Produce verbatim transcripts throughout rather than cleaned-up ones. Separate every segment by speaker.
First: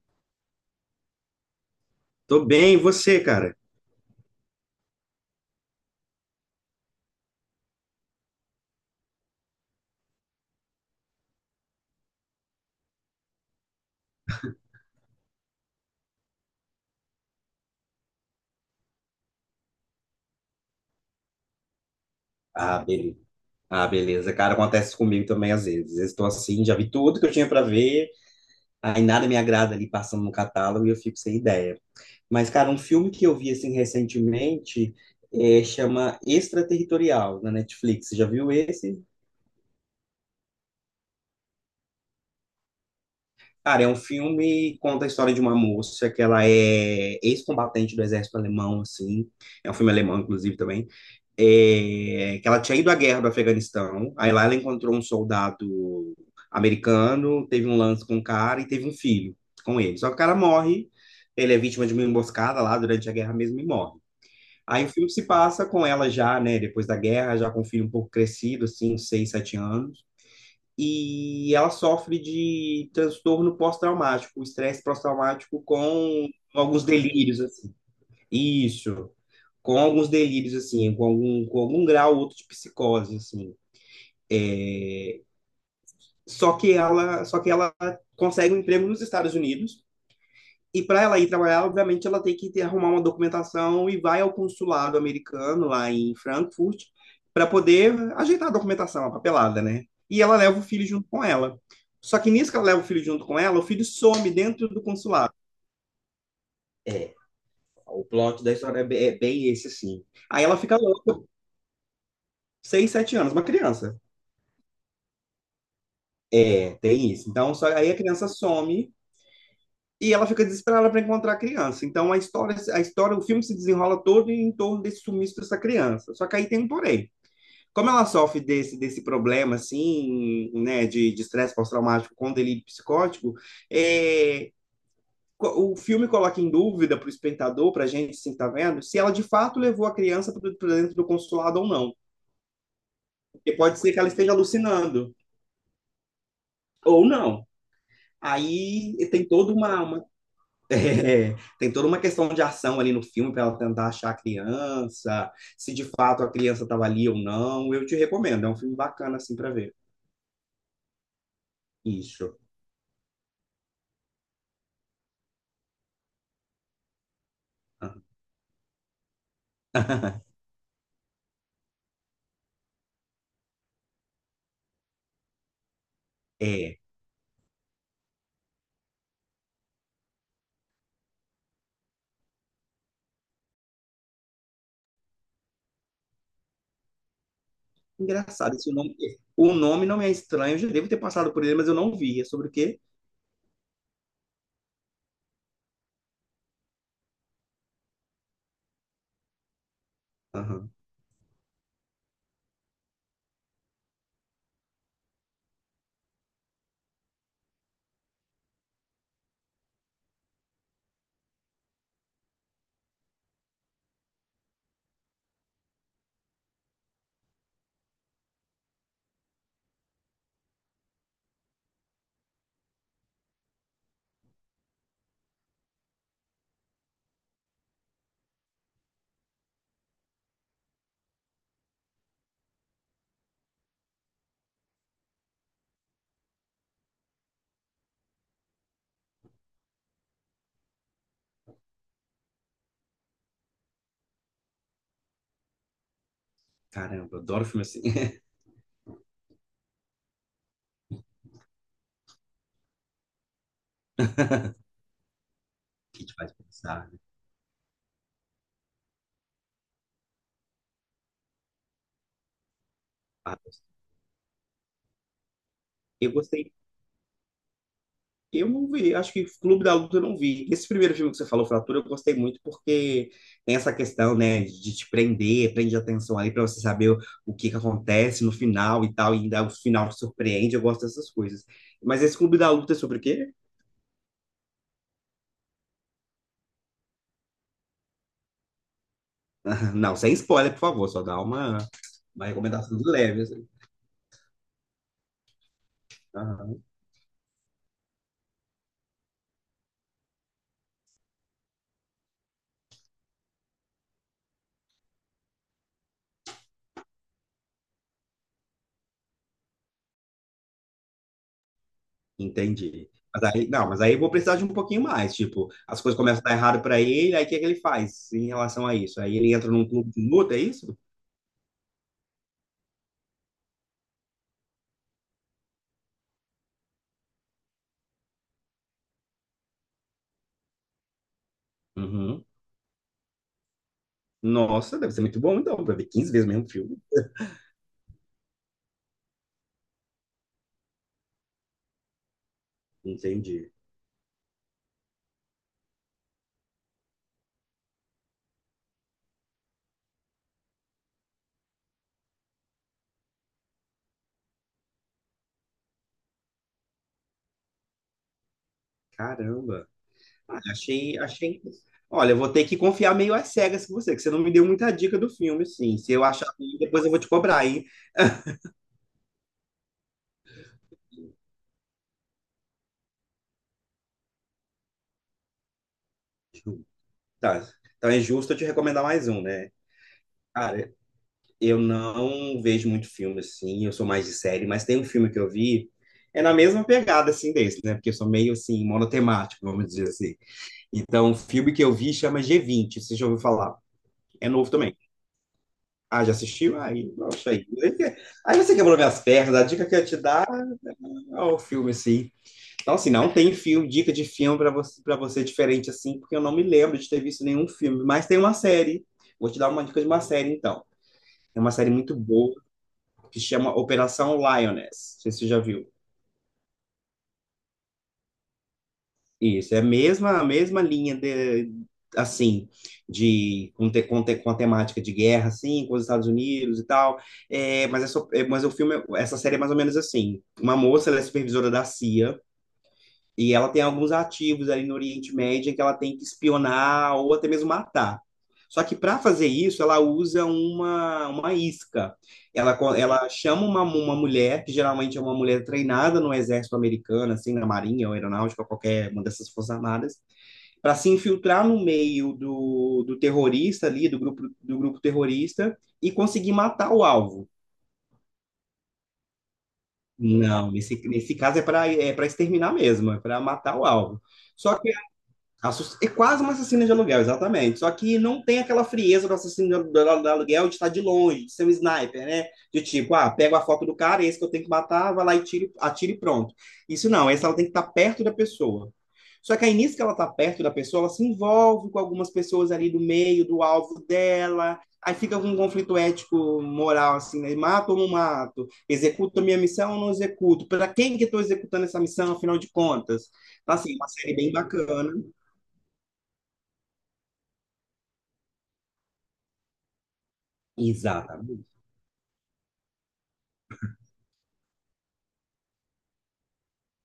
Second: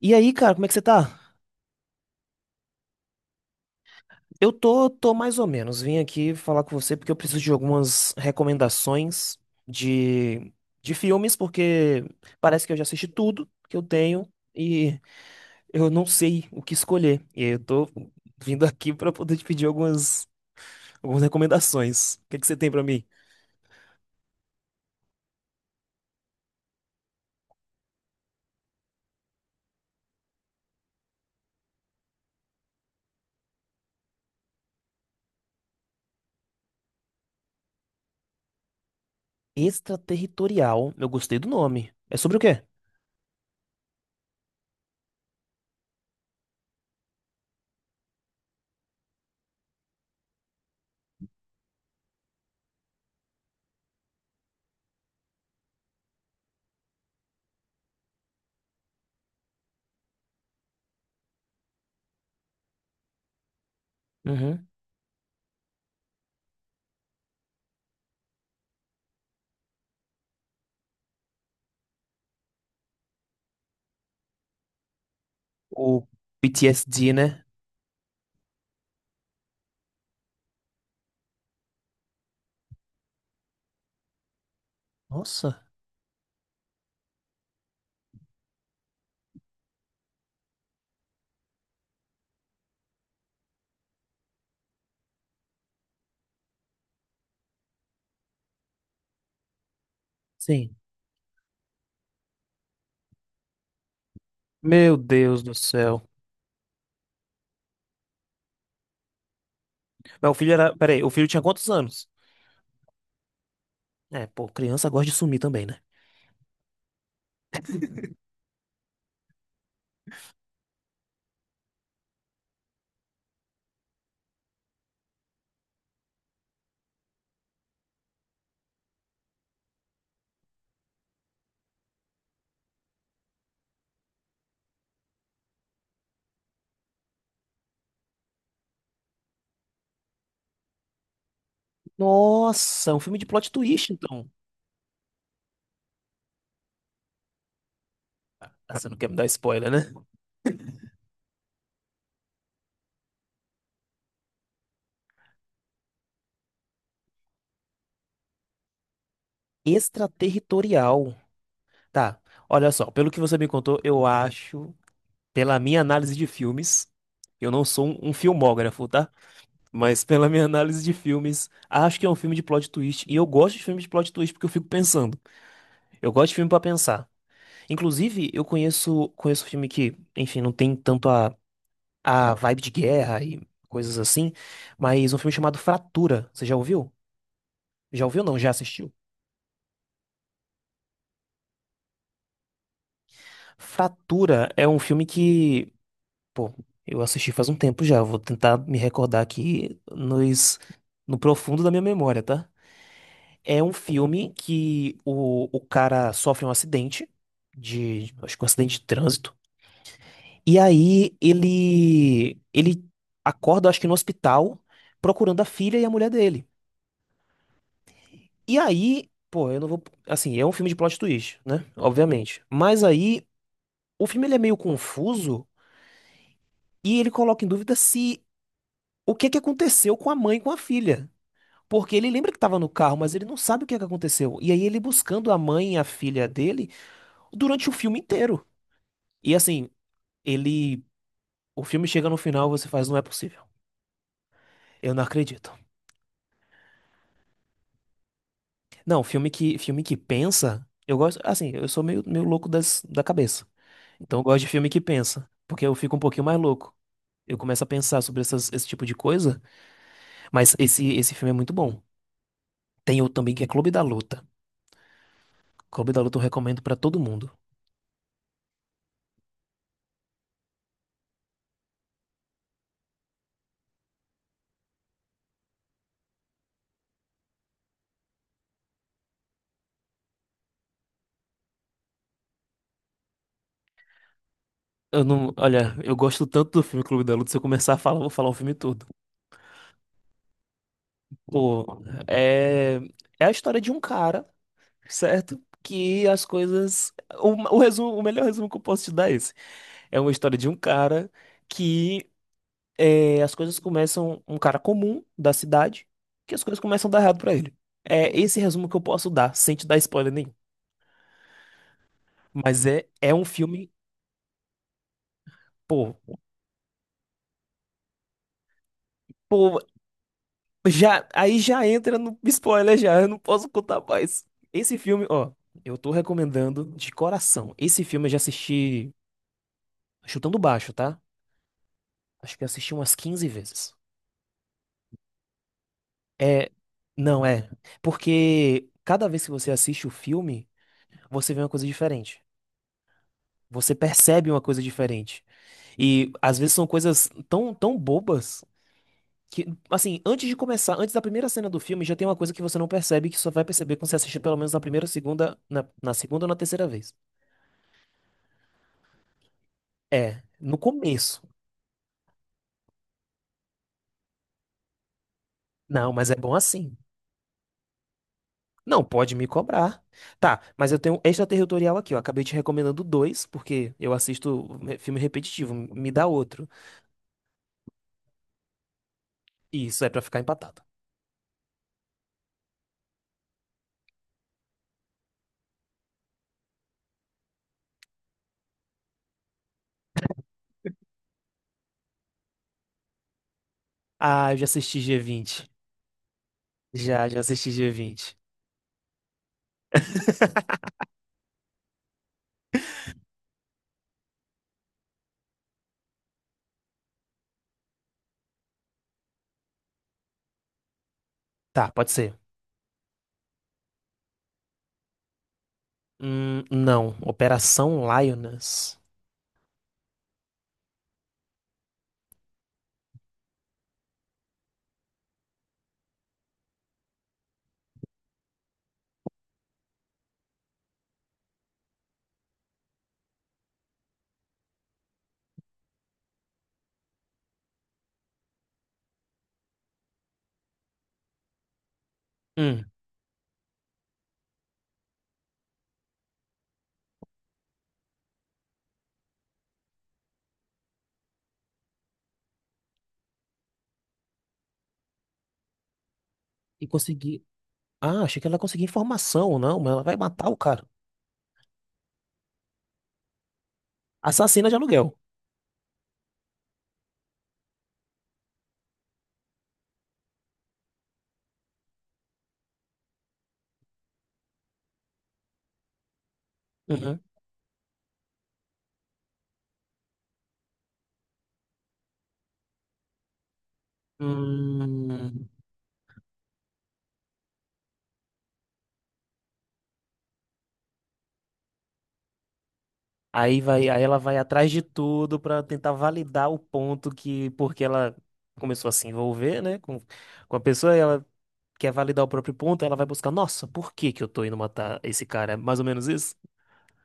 Speaker 1: E aí, cara, como é que você tá?
Speaker 2: Tô bem, e você, cara?
Speaker 1: Eu tô, tô mais ou menos. Vim aqui falar com você porque eu preciso de algumas recomendações de, de filmes, porque parece que eu já assisti tudo que eu tenho e eu não sei o que escolher. E aí eu tô vindo aqui pra poder te pedir algumas, algumas recomendações. O que é que você tem
Speaker 2: Ah,
Speaker 1: pra mim?
Speaker 2: beleza. Ah, beleza. Cara, acontece comigo também às vezes. Às vezes estou assim, já vi tudo que eu tinha para ver, aí nada me agrada ali passando no catálogo e eu fico sem ideia. Mas, cara, um filme que eu vi assim recentemente é, chama Extraterritorial, na Netflix. Você já viu esse?
Speaker 1: Extraterritorial. Eu gostei do nome. É sobre o quê?
Speaker 2: Cara, é um filme que conta a história de uma moça que ela é ex-combatente do exército alemão, assim. É um filme alemão, inclusive, também. É, que ela tinha ido à guerra do Afeganistão, aí lá ela encontrou um soldado americano, teve um lance com o cara e teve um filho com ele. Só que o cara morre, ele é vítima de uma emboscada lá durante a guerra mesmo e morre.
Speaker 1: Uhum.
Speaker 2: Aí o filme se passa com ela já, né, depois da guerra, já com o filho um pouco crescido, assim, uns seis, sete anos. E ela sofre de transtorno pós-traumático, um estresse pós-traumático
Speaker 1: O
Speaker 2: com alguns
Speaker 1: P T S D,
Speaker 2: delírios,
Speaker 1: né?
Speaker 2: assim. Isso, com alguns delírios assim, com algum, com algum grau ou outro de psicose assim.
Speaker 1: Nossa.
Speaker 2: Só que ela, só que ela consegue um emprego nos Estados Unidos e para ela ir trabalhar, obviamente ela tem que ter, arrumar uma documentação e vai ao consulado americano lá em Frankfurt para poder ajeitar a documentação, a papelada, né? E ela leva o
Speaker 1: Sim.
Speaker 2: filho junto com ela. Só que nisso que ela leva o filho junto com ela, o filho some dentro do
Speaker 1: Meu
Speaker 2: consulado.
Speaker 1: Deus do céu.
Speaker 2: É, o plot da história é bem esse, assim.
Speaker 1: Mas o
Speaker 2: Aí
Speaker 1: filho
Speaker 2: ela
Speaker 1: era.
Speaker 2: fica
Speaker 1: Peraí, o
Speaker 2: louca,
Speaker 1: filho tinha quantos anos?
Speaker 2: seis, sete anos, uma criança.
Speaker 1: É, pô, criança gosta de sumir também, né?
Speaker 2: É, tem isso. Então, só, aí a criança some e ela fica desesperada para encontrar a criança. Então, a história, a história, o filme se desenrola todo em torno desse sumiço dessa criança. Só que aí tem um porém. Como ela sofre desse, desse problema, assim, né, de de estresse pós-traumático com delírio psicótico, é, co- o filme coloca em dúvida para o espectador, para a gente, assim, que tá vendo, se ela de fato levou a criança para dentro do consulado ou não.
Speaker 1: Nossa, é um filme de plot
Speaker 2: Porque pode
Speaker 1: twist,
Speaker 2: ser que ela
Speaker 1: então.
Speaker 2: esteja alucinando, ou não.
Speaker 1: Ah, você não
Speaker 2: Aí
Speaker 1: quer me dar
Speaker 2: tem toda
Speaker 1: spoiler,
Speaker 2: uma,
Speaker 1: né?
Speaker 2: uma É, tem toda uma questão de ação ali no filme para ela tentar achar a criança, se de fato a criança estava ali ou não. Eu te recomendo, é um filme bacana assim para ver.
Speaker 1: Extraterritorial. Tá,
Speaker 2: Isso.
Speaker 1: olha só, pelo que você me contou, eu acho, pela minha análise de filmes, eu não sou
Speaker 2: Ah,
Speaker 1: um, um filmógrafo, tá? Mas pela minha análise de filmes, acho que é um filme de plot twist. E eu gosto de filme de plot twist porque eu fico pensando. Eu gosto de filme pra
Speaker 2: é.
Speaker 1: pensar. Inclusive, eu conheço, conheço filme que, enfim, não tem tanto a a vibe de guerra e coisas assim, mas um filme chamado Fratura, você já ouviu? Já ouviu não? Já
Speaker 2: Engraçado, esse
Speaker 1: assistiu?
Speaker 2: nome, o nome não me é estranho, eu já devo ter passado por ele, mas eu não vi. É sobre o quê?
Speaker 1: Fratura é um filme que, pô, eu assisti faz um tempo já, vou tentar me recordar aqui nos,
Speaker 2: Aham.
Speaker 1: no profundo da minha memória, tá? É um filme que o, o cara sofre um acidente de, acho que um acidente de trânsito, e aí ele ele acorda, acho que no hospital, procurando a filha e a mulher dele. E aí, pô, eu não vou. Assim, é um filme de plot twist, né? Obviamente. Mas aí, o filme ele é meio confuso e ele coloca em dúvida se o que é que aconteceu com a mãe e com a filha. Porque ele lembra que tava no carro, mas ele não sabe o que é que aconteceu. E aí, ele buscando a mãe e a filha dele durante o filme inteiro. E assim, ele. O filme chega no final, você faz, não é possível. Eu não acredito.
Speaker 2: Caramba, eu adoro filme assim.
Speaker 1: Não, filme que, filme que pensa, eu gosto. Assim, eu sou meio, meio louco das, da cabeça. Então eu gosto de filme que pensa, porque eu fico um
Speaker 2: Que te
Speaker 1: pouquinho
Speaker 2: faz
Speaker 1: mais louco.
Speaker 2: pensar, né?
Speaker 1: Eu começo a pensar sobre essas- esse tipo de coisa, mas esse, esse filme é muito bom. Tem outro também
Speaker 2: Ah,
Speaker 1: que é Clube da Luta. Clube da
Speaker 2: eu
Speaker 1: Luta eu
Speaker 2: gostei.
Speaker 1: recomendo pra todo mundo.
Speaker 2: Eu não vi, acho que Clube da Luta eu não vi. Esse primeiro filme que você falou, Fratura, eu gostei muito porque tem essa questão, né, de te prender, prende a atenção ali para você saber o, o que que acontece no final e tal, e ainda o final te surpreende, eu gosto dessas coisas. Mas esse Clube da Luta é sobre o quê?
Speaker 1: Eu não, olha, eu gosto tanto do filme Clube da Luta, se eu começar a falar, eu vou falar o filme todo.
Speaker 2: Não, sem spoiler, por favor, só dá uma,
Speaker 1: Pô,
Speaker 2: uma
Speaker 1: é,
Speaker 2: recomendação de leve,
Speaker 1: é a
Speaker 2: assim.
Speaker 1: história de um cara certo? Que as
Speaker 2: Aham,
Speaker 1: coisas. O, o resumo, o melhor resumo que eu posso te dar é esse. É uma história de um cara que eh, as coisas começam. Um cara comum da cidade, que as coisas começam a dar errado pra ele. É esse resumo que eu posso dar, sem te dar spoiler nenhum. Mas é,
Speaker 2: entendi.
Speaker 1: é
Speaker 2: Mas
Speaker 1: um
Speaker 2: aí, não,
Speaker 1: filme.
Speaker 2: mas aí eu vou precisar de um pouquinho mais, tipo, as coisas
Speaker 1: Pô,
Speaker 2: começam a dar errado para ele, aí o que é que ele faz em relação a isso? Aí ele entra
Speaker 1: pô,
Speaker 2: num clube de luta, é isso?
Speaker 1: já, aí já entra no spoiler já, eu não posso contar mais. Esse filme, ó, eu tô recomendando de coração. Esse filme eu já assisti chutando baixo, tá?
Speaker 2: Uhum.
Speaker 1: Acho que eu assisti umas quinze vezes.
Speaker 2: Nossa, deve ser muito bom então, pra ver quinze vezes o mesmo
Speaker 1: É,
Speaker 2: filme.
Speaker 1: não é. Porque cada vez que você assiste o filme, você vê uma coisa diferente.
Speaker 2: Entendi.
Speaker 1: Você percebe uma coisa diferente. E às vezes são coisas tão, tão bobas que, assim, antes de começar, antes da primeira cena do filme, já tem uma coisa que você não percebe, que só vai perceber quando você assistir pelo menos na primeira, segunda, na, na segunda ou na terceira vez.
Speaker 2: Caramba.
Speaker 1: É,
Speaker 2: Ah,
Speaker 1: no
Speaker 2: achei,
Speaker 1: começo.
Speaker 2: achei. Olha, eu vou ter que confiar meio às cegas com você, que você não me deu muita dica do filme, sim. Se
Speaker 1: Não,
Speaker 2: eu
Speaker 1: mas é
Speaker 2: achar
Speaker 1: bom
Speaker 2: ruim,
Speaker 1: assim.
Speaker 2: depois eu vou te cobrar, hein?
Speaker 1: Não, pode me cobrar. Tá, mas eu tenho um extraterritorial aqui, ó. Acabei te recomendando dois, porque eu assisto é, filme repetitivo. Me dá outro.
Speaker 2: Tá. Então é justo eu te recomendar mais um, né?
Speaker 1: E isso é pra ficar empatado.
Speaker 2: Cara, eu não vejo muito filme assim, eu sou mais de série, mas tem um filme que eu vi, é na mesma pegada assim desse, né? Porque eu sou meio assim, monotemático, vamos dizer assim. Então, o filme que eu vi chama G vinte, você já ouviu falar? É
Speaker 1: Ah, eu já
Speaker 2: novo também.
Speaker 1: assisti G vinte.
Speaker 2: Ah, já assistiu? Aí,
Speaker 1: Já, já
Speaker 2: poxa, aí.
Speaker 1: assisti G vinte.
Speaker 2: Aí você quebrou minhas pernas. A dica que eu ia te dar é o filme, assim. Então, assim, não tem filme, dica de filme para você, para você diferente, assim, porque eu não me lembro de ter visto nenhum filme. Mas tem uma série. Vou te dar uma dica de uma série, então. É uma
Speaker 1: Tá,
Speaker 2: série
Speaker 1: pode
Speaker 2: muito
Speaker 1: ser.
Speaker 2: boa que chama Operação Lioness. Não sei se você já viu.
Speaker 1: Hum, não. Operação Lioness.
Speaker 2: Isso, é a mesma, a mesma linha de, assim, de com, te, com, te, com a temática de guerra, assim, com os Estados Unidos e tal. É, mas, é só- é, mas o filme, essa série é mais ou menos assim. Uma moça, ela é supervisora da C I A, e ela tem alguns ativos ali no Oriente Médio em que ela tem que espionar ou até mesmo matar. Só que para fazer isso, ela usa uma, uma isca. Ela,
Speaker 1: Hum,
Speaker 2: co- ela chama uma, uma mulher, que geralmente é uma mulher treinada no exército americano, assim, na marinha ou aeronáutica, qualquer uma dessas forças armadas, para se infiltrar no meio do, do terrorista ali, do grupo, do grupo terrorista, e conseguir
Speaker 1: e
Speaker 2: matar o
Speaker 1: conseguir.
Speaker 2: alvo.
Speaker 1: Ah, achei que ela conseguia informação, não, mas ela vai matar o
Speaker 2: Não,
Speaker 1: cara.
Speaker 2: nesse, nesse caso é para é para exterminar mesmo, é para matar o alvo.
Speaker 1: Assassina de
Speaker 2: Só
Speaker 1: aluguel.
Speaker 2: Assass- é quase um assassino de aluguel, exatamente. Só que não tem aquela frieza do assassino de alu- do- aluguel de estar de longe, de ser um sniper, né? De tipo, ah, pego a foto do cara, é esse que eu tenho que matar, vai lá e tiro, atira e pronto. Isso
Speaker 1: Uhum.
Speaker 2: não, essa ela tem que estar perto da pessoa. Só que aí nisso que ela está perto da pessoa, ela se envolve com algumas pessoas ali do meio, do alvo dela. Aí fica
Speaker 1: Hum,
Speaker 2: com um conflito ético, moral, assim, né? Mato ou não mato? Executo a minha missão ou não executo? Para quem que estou executando essa missão, afinal de contas?
Speaker 1: aí
Speaker 2: Então,
Speaker 1: vai,
Speaker 2: assim,
Speaker 1: aí
Speaker 2: uma
Speaker 1: ela vai
Speaker 2: série bem
Speaker 1: atrás de
Speaker 2: bacana.
Speaker 1: tudo pra tentar validar o ponto que, porque ela começou a se envolver, né, com, com a pessoa, e ela
Speaker 2: Exatamente,
Speaker 1: quer validar o próprio ponto, ela vai buscar, nossa, por que que eu tô indo matar esse cara? É mais ou menos isso?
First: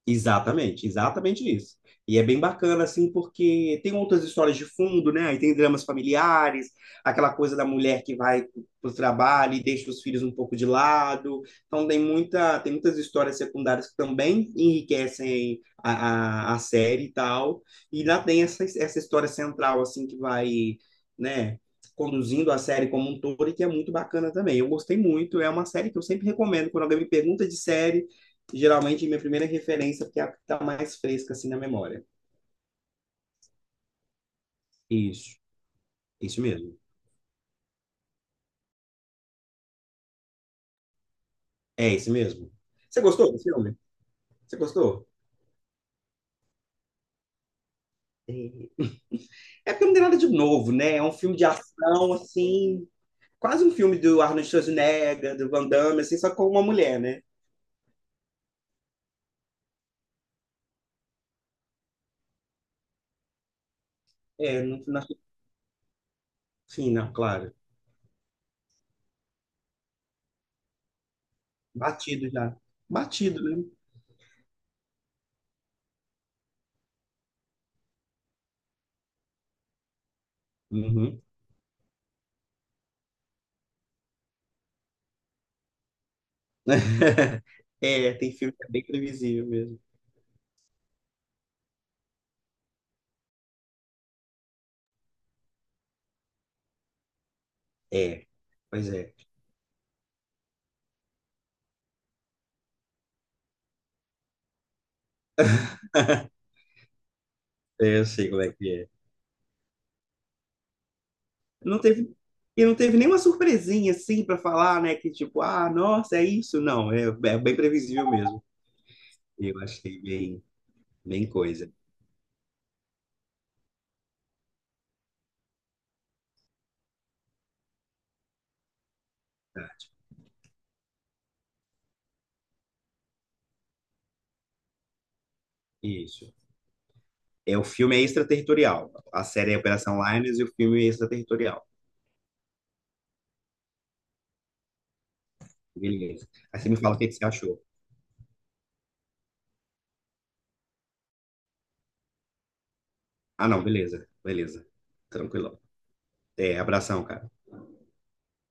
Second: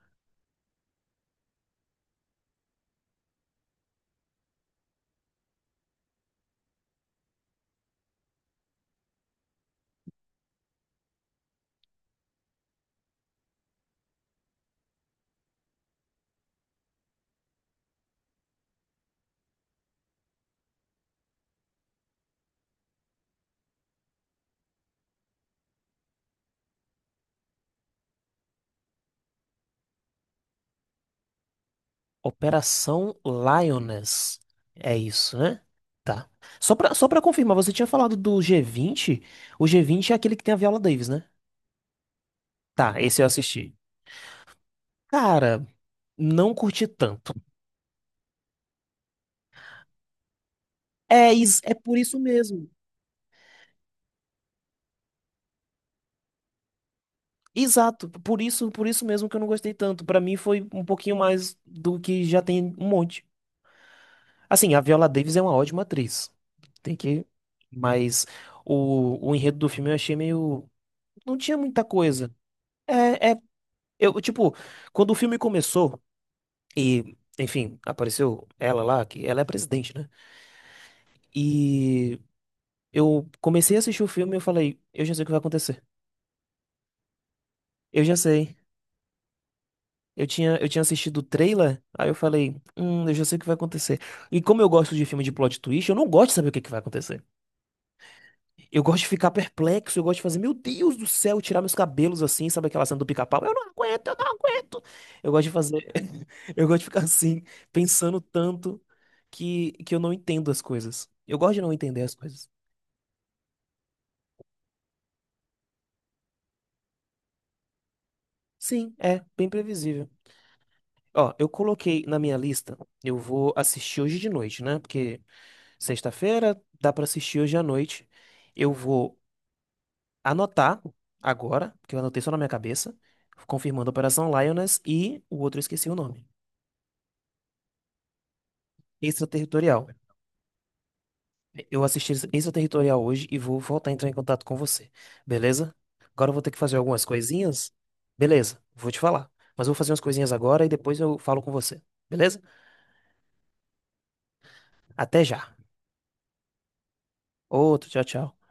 Speaker 2: exatamente, exatamente isso. E é bem bacana, assim, porque tem outras histórias de fundo, né? Aí tem dramas familiares, aquela coisa da mulher que vai para o trabalho e deixa os filhos um pouco de lado. Então tem muita, tem muitas histórias secundárias que também enriquecem a, a, a série e tal. E lá tem essa, essa história central, assim, que vai, né? Conduzindo a série como um todo e que é muito bacana também. Eu gostei muito, é uma série que eu sempre recomendo. Quando alguém me pergunta de série, geralmente minha primeira referência, porque é a que está mais fresca assim na memória.
Speaker 1: Operação Lioness. É isso,
Speaker 2: Isso,
Speaker 1: né? Tá.
Speaker 2: isso
Speaker 1: Só
Speaker 2: mesmo.
Speaker 1: pra, só pra confirmar, você tinha falado do g vinte? O g vinte é aquele que tem a Viola Davis, né?
Speaker 2: É isso mesmo.
Speaker 1: Tá,
Speaker 2: Você
Speaker 1: esse eu
Speaker 2: gostou do
Speaker 1: assisti.
Speaker 2: filme? Você gostou?
Speaker 1: Cara, não curti tanto.
Speaker 2: É. É porque não tem nada de novo, né? É um
Speaker 1: É,
Speaker 2: filme de
Speaker 1: is- é por
Speaker 2: ação,
Speaker 1: isso mesmo.
Speaker 2: assim, quase um filme do Arnold Schwarzenegger, do Van Damme, assim, só com uma mulher, né?
Speaker 1: Exato, por isso, por isso mesmo que eu não gostei tanto. Pra mim foi um pouquinho mais do que já tem um monte.
Speaker 2: É,
Speaker 1: Assim, a
Speaker 2: no
Speaker 1: Viola
Speaker 2: final,
Speaker 1: Davis é uma ótima atriz.
Speaker 2: sim,
Speaker 1: Tem
Speaker 2: não,
Speaker 1: que.
Speaker 2: claro.
Speaker 1: Mas o, o enredo do filme eu achei meio. Não tinha muita
Speaker 2: Batido
Speaker 1: coisa.
Speaker 2: já.
Speaker 1: É, é.
Speaker 2: Batido, né?
Speaker 1: Eu, tipo, quando o filme começou e, enfim, apareceu ela lá, que ela é presidente, né?
Speaker 2: Uhum.
Speaker 1: E eu comecei a assistir o filme e eu falei, eu já sei o que vai acontecer. Eu
Speaker 2: É,
Speaker 1: já
Speaker 2: tem filme
Speaker 1: sei.
Speaker 2: que é bem previsível mesmo.
Speaker 1: Eu tinha, eu tinha assistido o trailer, aí eu falei, hum, eu já sei o que vai acontecer. E como eu gosto de filme de plot twist, eu não gosto de saber o que que vai acontecer.
Speaker 2: É,
Speaker 1: Eu
Speaker 2: pois
Speaker 1: gosto de
Speaker 2: é.
Speaker 1: ficar perplexo, eu gosto de fazer, meu Deus do céu, tirar meus cabelos assim, sabe aquela cena do pica-pau? Eu não aguento, eu não aguento. Eu gosto de fazer, eu gosto de ficar assim,
Speaker 2: É, eu
Speaker 1: pensando
Speaker 2: sei como é que
Speaker 1: tanto
Speaker 2: é.
Speaker 1: que, que eu não entendo as coisas. Eu gosto de não
Speaker 2: Não
Speaker 1: entender as
Speaker 2: teve,
Speaker 1: coisas.
Speaker 2: e não teve nenhuma surpresinha assim para falar, né? Que tipo, ah, nossa, é isso. Não, é, é bem previsível mesmo.
Speaker 1: Sim, é, bem
Speaker 2: Eu achei
Speaker 1: previsível.
Speaker 2: bem, bem
Speaker 1: Ó, eu
Speaker 2: coisa.
Speaker 1: coloquei na minha lista, eu vou assistir hoje de noite, né? Porque sexta-feira dá pra assistir hoje à noite. Eu vou
Speaker 2: Tá,
Speaker 1: anotar agora, porque eu anotei só na minha cabeça, confirmando a Operação Lioness e o outro eu esqueci o nome.
Speaker 2: isso. É, o filme é extraterritorial. A série é
Speaker 1: Extraterritorial.
Speaker 2: Operação Linus e o filme é extraterritorial.
Speaker 1: Eu assisti Extraterritorial hoje e vou voltar a entrar em contato com você. Beleza?
Speaker 2: Beleza.
Speaker 1: Agora eu vou ter que
Speaker 2: Aí você me
Speaker 1: fazer
Speaker 2: fala o
Speaker 1: algumas
Speaker 2: que que você achou.
Speaker 1: coisinhas. Beleza, vou te falar. Mas eu vou fazer umas coisinhas agora e depois eu falo com você. Beleza?
Speaker 2: Ah, não, beleza, beleza.
Speaker 1: Até já.
Speaker 2: Tranquilão. É, abração, cara.
Speaker 1: Outro, tchau, tchau.